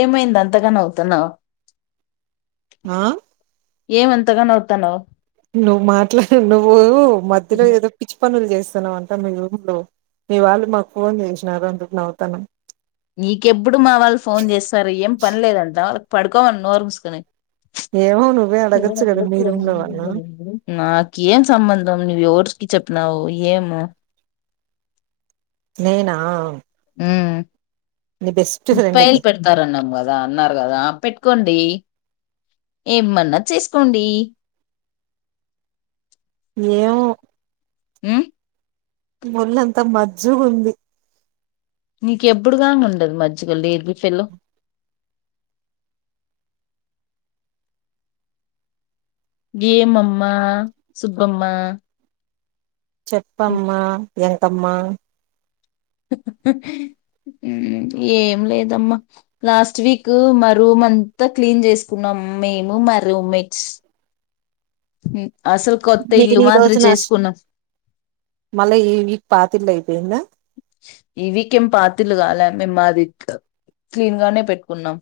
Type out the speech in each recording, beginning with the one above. ఏమైంది అంతగా నవ్వుతున్నావు ఆ ఏం అంతగా నవ్వుతున్నావ్ నువ్వు మాట్లాడి నువ్వు మధ్యలో ఏదో పిచ్చి పనులు చేస్త అంతా మీ రూమ్ లో మీ వాళ్ళు మాకు ఫోన్ చేసినారు అందుకు నవవుతానం నీకెప్పుడు మా వాళ్ళు ఫోన్ చేస్తారు ఏం పనిలేదంట వాళ్ళ పడుకోవమన్నోరు ముసుకోని ఏమో నువ్వే అడగచ్చు కదా మీ రూమ్ లో వాళ్ళు నాకేం సంబంద్ మని ఎవర్సికి చెప్పనా ఓ ఏమో నేనా ఉమ్ నీ బెస్ట్ ఫ్రెండ్ పైల్ కి పెడతారున్నాం కదా అన్నారు కదా పె కొండి ఏమన్నా చేసుకోండి ఏమో ఉమ్ ముళ్ళంత మజ్జుగుంది నీక ఎప్పుడు కాంగ ఉండదు మజ్జుగన్ లెజిఫెల్లో గేమ్మ్మ సుబ్బమ్మ చెప్పమ్మ ఎంకమ్మా ఏం లేదమ్మా లాస్ట్ వీక్ మా రూమ్ అంతా క్లీన్ చేసుకున్నాం మేము మా రూమ్మేట్స్ ఉమ్ అసలు కొత్త ఇల్లు నేను ఈ మాదిరి రోజు నా చేసుకున్నాం మళ్ళా ఈ వీక్ పాతిల్లు అయిపోయిందా ఇ వీక్ ఏం పాతిళ్ళు కాల మేము మా క్లీన్ గానే పెట్టుకున్నాం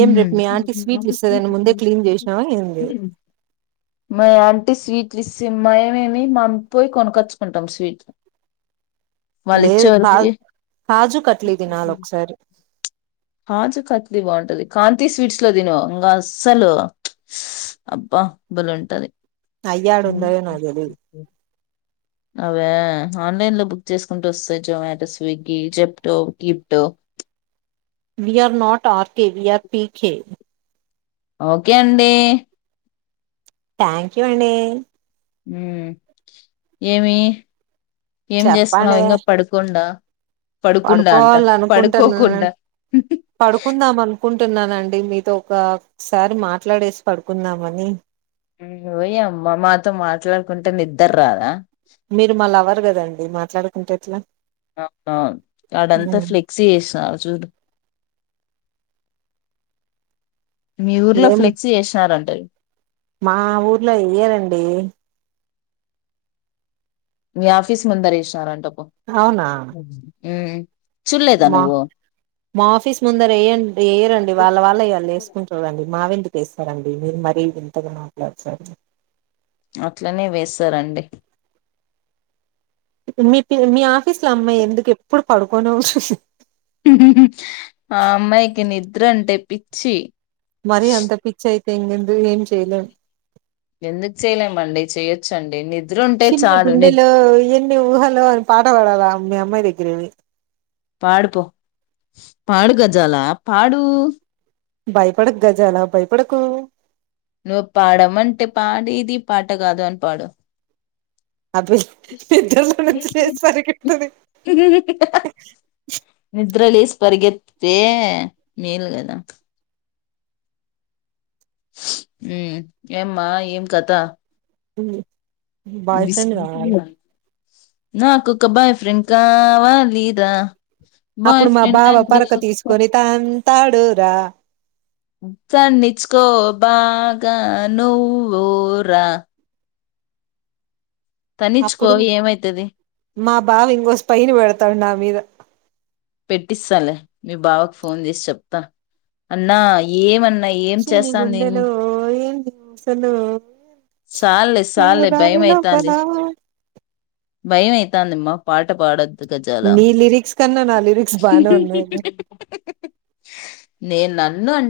ఏం రేపు మీ ఆంటీ స్వీట్లు ఇస్తదని ముందే క్లీన్ చేసినావా ఏంది మ ఆంటి స్వీట్ లు ఇస్తే ఏమి మేమేమీ మంపోయి కొనకొచ్చుకుంటాం స్వీట్ లేదు కాదు కాజు కట్లీ తినాలి ఒకసారి కాజు కత్లీ బాగుంటది కాంతి స్వీట్స్ లో తిను ఇంకా అస్సలు అబ్బా బలే ఉంటాది అయ్యాడా ఉదయో నాకు తెలీదు అవే ఆన్లైన్ లో బుక్ చేసుకుంటె వస్తాయి జొమాటో స్విగ్గి జెప్టో కీప్టో వీఆర్ నట్ ఆర్క వీఆర్ పీకె ఓకే అండి థ్యాంక్యూ అండి ఉ ఏమి ఏం చెప్పండి చేస్తున్నావు ఇంకా పడుకుండా పడుకుండా అంట పడుకోవాల అనుకుంటున్నాను పడుకోకుండా టున్నానండి మీతో ఒకసారి మాట్లాడేసి పడుకుందామని ఉమ్, దర్ రాదా మీరు మళ్ళా వర్ కదండి మాట్లాడుకుంటే ఎట్లా అవు వాడంతా ఫ్లెక్సీ చేసా చూడు మీ ఊర్లో ఏం ఫ్లెక్సీ చేసినారంటారు మా ఊర్లో వెయ్యరండి మీ ఆఫీస్ ముందర ఎశినారాంట అవునా ఉం మా మా ఆఫీస్ ముందర ఎయన్ ఎయరండి వాళ్ళ వాళ్ళ ఇ వాళ్ళు ఎసుకుంటారండి మావెందుకు వేస్తారండి మీరు మరీ వింతగా మాట్లాడతారు అట్లనే వేేసారండి మీ పి మీ ఆఫీస్ లో అమ్మాయి ఎందుకు ఎప్పుడు పడుకోనే ఆ అమ్మాయికి నిద్ర అంటే పిచ్చి మరి అంత పిచ్చయితే ఇంగెం ఏం చెయలేం ఎందుకు చేయలేమండి చెయొచ్చండి ని ఉంటే చిన్ని చాలు గుండెలో ఎన్ని ఊహలో అని పాట పడాలా మీ అమ్మాయి ద గ్గరిపోయి పాడుపో పాడు గజాలా పాడూ భయపడకు గజాలా భయపడకూ నువ్వు పాడమంటే పాడేది పాట కాదు అని పాడు అది [unintelligible] పరిగెత్తిత్తే మేల్గదా హుం ఏమ్మా ఏం కథ ఉ బాయ్ ఫ్రెండ్ కావాలా నాకొకబాయి ఫ్రెండ్ కావాలి రా అప్పుడు మా బావ పొరక తీసుకుని తం తాడురా తన్నిచ్కో బాగా నువ్వురా తనిచ్చుకో అప్పుడు ఏమైతది మా బావ ఇంగో స్పైని పెడతాడు నా మీద పెట్టిస్తాలె మీ బావకు ఫోన్ చేసి చెప్తా అన్నా ఏమ చిన్ని గుండెలో ఎన్ని ఊసులో సాల్లే సాల్లే భయం దానిలోపల అయితాంది భయం అయితాందిమ పాట పాడద్ మీ లిరిక్స్ కన్నా నా లిరి [inaudible] నేను నన్ను అం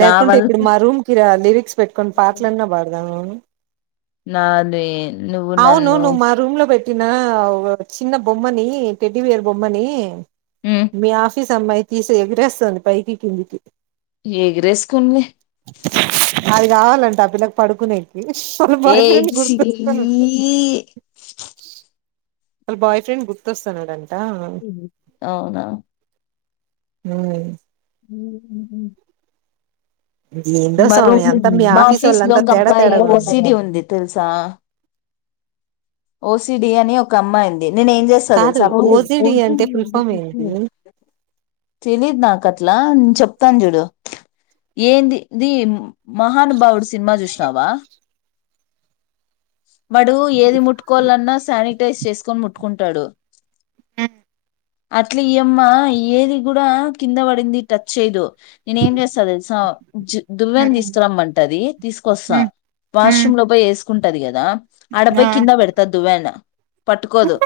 లేకుంటే ఇప్పుడు మా రూమ్కి రా లిరిక్స్ పెట్టుకొని పాటలన్నా పాడదాము నాదే అవును నువ్ మా రూమ్ లో పెట్ నిన్న చిన్న బొమ్మని, టెడ్డిబేర్ బొమ్మని, ఉమ్ మీ ఆఫీస్ అమ్మాయి తీసి ఎగిరేస్తుంది పైకి, కిందికి. ఎగిరేసుకోని కావాలంటా ఆ పిల్లకి పడుకునేది. వాళ్ళ బాయ్ ఫ్రెండ్ గుర్తొస్తున్. ఈ వాళ్ళ బాయ్ ఫ్రెండ్ గుర్తొస్తున్నాడని. ఉహు అవునా మ్ ఉ ఉ ఉ ఊ ఏందో మరో స్వామి అంతా మీ మా ఆఫీస్ ఆఫీస్లో వాళ్ళంతా ఒక తేడా అబ్బాయికి తేడాగా ఓ. సీ. డీ. ఉంది తెలుసా. ఓసిడీ అని ఒక అమ్మాయుంది. కాదు ఓసిడి అంటే ఫుల్ ఫామ్ ఏంటి ఉమ్ తెలీదు నాకు అట్లా ఇలా చెప్తాను చూడు ఏంది ది మహానుభావుడు సినిమా చూసినావా. వాడు ఏది ముట్ క్కొల్లన్న శానిటైస్ చేసుకొని ము కుంటాడు ఉ అట్ల ఈ అమ్మ ఏది కుడా కింద పడింది టచ్ చేయదు. నేను ఏం చేస్త తెలుసా. దువ్వెన ఉమ్ తీసుకురమ్మంటది తీసుకొస్తా ఉమ్ ఉమ్ వాష్రూమ్ లో పోయి వేసు కుంటది కదా. ఆ ఆడబోయి కింద పెడి దువ్వెన పట్టుకోదు.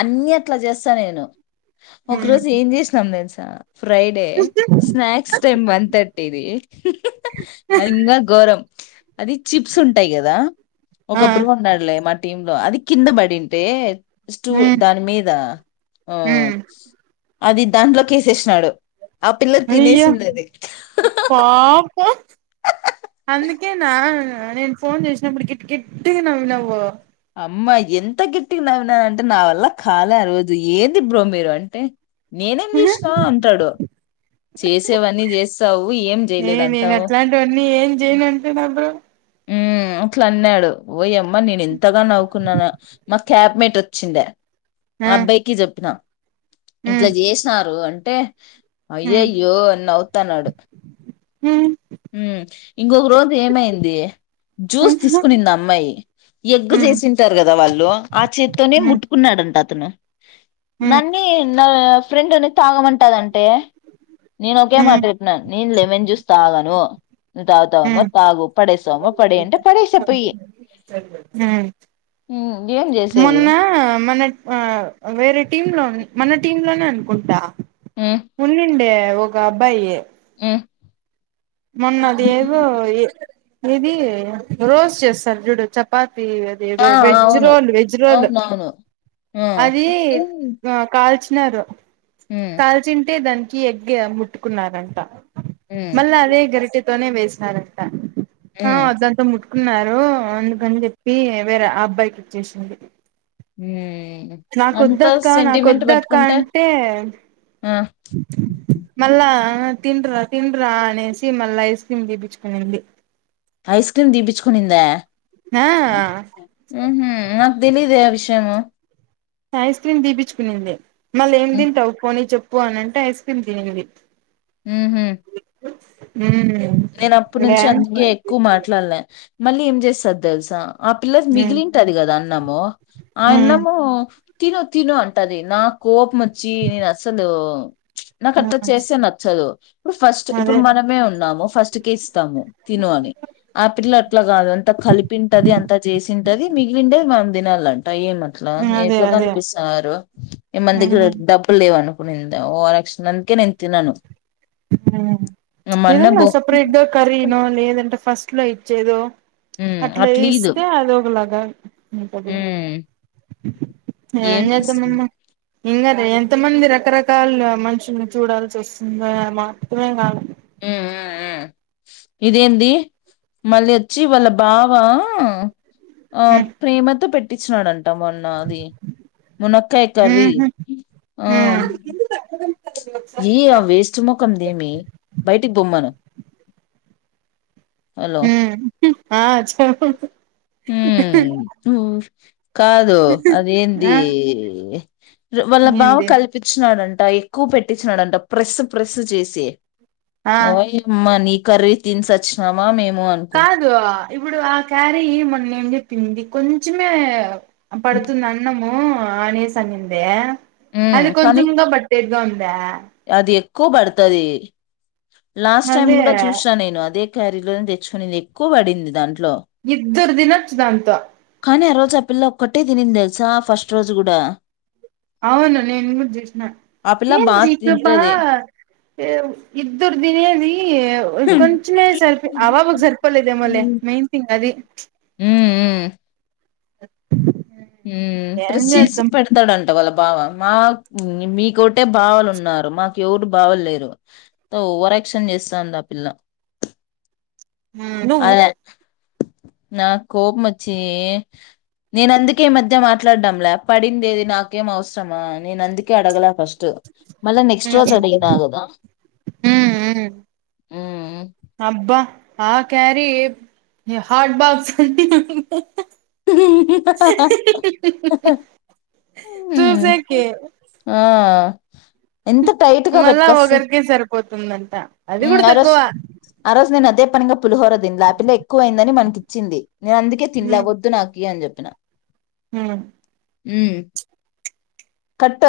అన్నీ అట్ల చేస్తా నేను. ఒక ఉమ్ రోజు ఏం చేసినాం తెలుస తా ఫ్రైడే స్నాక్స్ టైమ్ వన్ థర్టీది అది ఇంకా ఘోరం అది చిప్స్ ఉంటాయి కదా ఒక ఆ ఒకప్పుడు ఉండాలి. మా టీమ్ లో అది కింద పడుంటే. స్టూల్ ఉమ్ దాని మీద ఆ అది దాంట్లోకి ఎసేసినాడు. అయ్యా పాపం అందుకే నా నేను ఫోన్ చేసినప్పుడు గట్టిగట్టిగా నవ్వినావు అమ్మా ఎంత గిట్టిగా నవ్వినవంటే నా వల్ల కాలే ఆ రోజు ఏంది బ్రో మీరు అంటే నేనేం చేసినా అంటాడు చేసేవన్నీ చేస్తావు ఏం ఏ చేయలేదు నేను అంటావు అట్లాంటివన్నీ ఏం చేయను అంటున్నా బ్రో ఉ అట్లా అన్నాడు ఓయమ్మ నేను ఎత్తగా నవ్వుకున్నాను మా క్యాబ్మేట్ వచ్చిందే ఆ అబ్బాయికి చెప్పిన ఇంట్లా ఉమ్ చేసినారు అంటే ఏ ఉమ్ అయ్యయ్యో అని నవుతాన్నాడు ఉమ్ ఇంకొక రోజు ఏమైంది జ్యూస్ ఉహు తీసుకునింది అమ్మాయి ఎగ్గు ఉమ్ చేసింటారు కదా వాళ్ళు ఆ చేతితోనే ఉమ్ ముట్టుకున్నాడు- ంటను ఉమ్ నన్నీ నా ఫ్రెండ్ అనే తాగమంటదంట నేను ఒకే మాట చెప్పినట్టు మం చూస్తాగాను తవుతావ ఉమ్ మరి తాగు పడేేశ అమ్మ పడేంట పడేేశా పోయి ఉమ్ హ్మ్ ఏం చేసేది మొన్న మన ఆ వేరే టీమ్ లో మన టీమ్ లోనే అనుకుంటా హ్మ్ ఉన్నండే ఏవో గా అబాయ హ్మ్ మొన్నది ఏదో ఇది రోస్ చేస్తారు చూడు చపాతి ది ఆ ఏదో వెజ్ అవును రోల్ వెజ్ రోల్ అవునవును ఆ అది హ్మ్ కాల్చ చిన్నారుారు హ్మ్ కాల్చింటేదాం కి ఎగ్ ముట్టుకున్నారంట మళ్ళా అదే గరటి వేసినారంత ఆ హ్మ్ అదంతా ముట్ ఉన్నారు అందుకన్ చెప్పి వేరే అబ్బాయికి వచ్చేసింది. మ్ నాకొద్దక్క నాకొద్దక్క అంటే ఆ మళ్ళా తిన్రా తిన్రా అనేసి మళ్ళ ఐస్ క్రీమ్ తిపిచుకునింది. ఐస్ క్రీమ్ దిపిచ్కునిందా ఆ నాక్ తెలీదు ఆ వి షయం ఐస్ క్రీమ్ దీపిచ్కునింది మల్లేం తింటావు పోనీ చెప్ పోనంటే ఐస్ క్రీమ్ తినింది. మ్ హ్ మ్ నేన్ అప్పట్ నుంచే అందుకే ఎక్కు మాట్లాడ్లే మళ్ళీ ఏం చేస్తద్ తెల్సా ఆ పిల్లది ఉమ్ మిగిలింటది కదా అన్నము ఆ ఉమ్ అన్నము తిను తిను అంటది నాక్ కోపం అచ్చి నేన్ అసలు నాక్ అట్ల ఉమ్ చేస్తే నచ్చదు. ఇప్పుడు ఫస్ట్ ఇప్పుడు అదే మనమే ఉన్నాము ఫస్ట్ కేస్ స్తాము తిను అని ఆ పిల్ల అట్ల కాదు అంత కలిపింటది అంత చేసింటది మిగిలిండే మ తినాలం ట ఏం అట్లా అదే ఎట్లా అదే కనిపిస్తున్నారు ఏ మన దగ్గర ఉమ్ డబ్బుల్ లేవను [unintelligible] ఓవర్షన్ అందుకే నేన్ తినను ఆ మా అన్న ఇవన్ని బో బ్రెడ్ కర్రీనో లేద ఫస్ట్లో ఇచ్చేదో ఉమ్, అట్ల అట్లీదు ఇస్తే అదొక లగా ఉంటది. ఉమ్ ఏం చేద్దాం చేసింది ఉమ్ అమ్మ ఇంగ ఎంత మందిర రకరకాల మనుషుల్ని చూడాల్సి వస్తుంది మాత్రమే కాదు ఆ ఇదేంది మళ్ళీ వచ్చి వాళ్ళ బావా ఆ ఉమ్ ప్రేమతో పెట్ పట్టిచినాడన్ ట్ట మొన్న అది మునక్కాయ కర్రీ ఉహు ఆ ఏ ఆ వేస్ట్ ముఖదేమి బయటికి బొమ్మను హలో ఆ చ హ్మ్ కాదు ఆ అదేంది వాళ్ళ బావ ఏంది కల్పించినాడు అ ఎక్కువ పెట్టించినడంట ప్రెస్ ప్రెస్ చేసి ఆ ఓ యి అమ్మని కర్రీ తీస సచ్చినామా మేము అనుకుంటి కాదు ఇప్పుడు ఆ క్యారీ మ ఏడి పిండి కొంచమే పడుతుంది అన్నమో ఆఊ ఆ నీసాంగందే ఉమ్ అది కానీ కొంచముంగా బట్టేర్దా ఉ అ అది ఎక్కువ పడుతది లాస్ట్ టైమ్ అదే కూడా చూసిన నేను అదే క్యారీ లోని తెచ్చుకునిది ఎక్కువ పడింది దాంట్లో ఇద్దర్ దిన చధాంత కానీ ఆ రోజు ఆ పిల్ల ఒక్కటే తినింది తెలుసా ఫస్ట్ రోజు కూడా అవును నేను గూడ చూసిన ఆ పిల్ల ఏంది బాగా ఇది సబ్బ తింటది ఏ ఇద్దరు దినేది ఉమ్ కొంచమే సరిపి అవ వ సరిపల్ ఇద మళ మైయిన్ థింగ్ అది అ హ్మ్ ప్రెస్ చేసి పెడతండంట వాళ్ళకు బావ మా మీకోటే బావాలు ఉన్నారు మాకు ఎవరు బావలు లేరు ఓవర్వర్క్షన్ చేస్తాంది ఆ పిల్ల ఉ నువ్వు నా కోపంచ్చే నేను అందుకు ఈ మధ్య మాట్లాడడంలా పడిందేది నాకేం అవసరమా నేను అందుకే అడగల ఫస్ట్ మళ్ళ నెక్స్ట్ రోజు అడిగిన గదా ఉ అబ్బా ఆ క్యారీ హార్ట్ బాక్స్ అ చూసకి ఆ ఎంత టైట్ గా పెట్టుకొస్స పోతుందని ఇంగారొజ్ ఆ రోజు నేనదే పనింగ పులిహోర దిన్లా ఆ పల్ల ఎక్కువయిందని మనకి ఇచ్చింది నేన్ అందుకే తిన్లా వద్దు నాకి అని చెప్పి తిన్నా హుమ్ ఉ కట్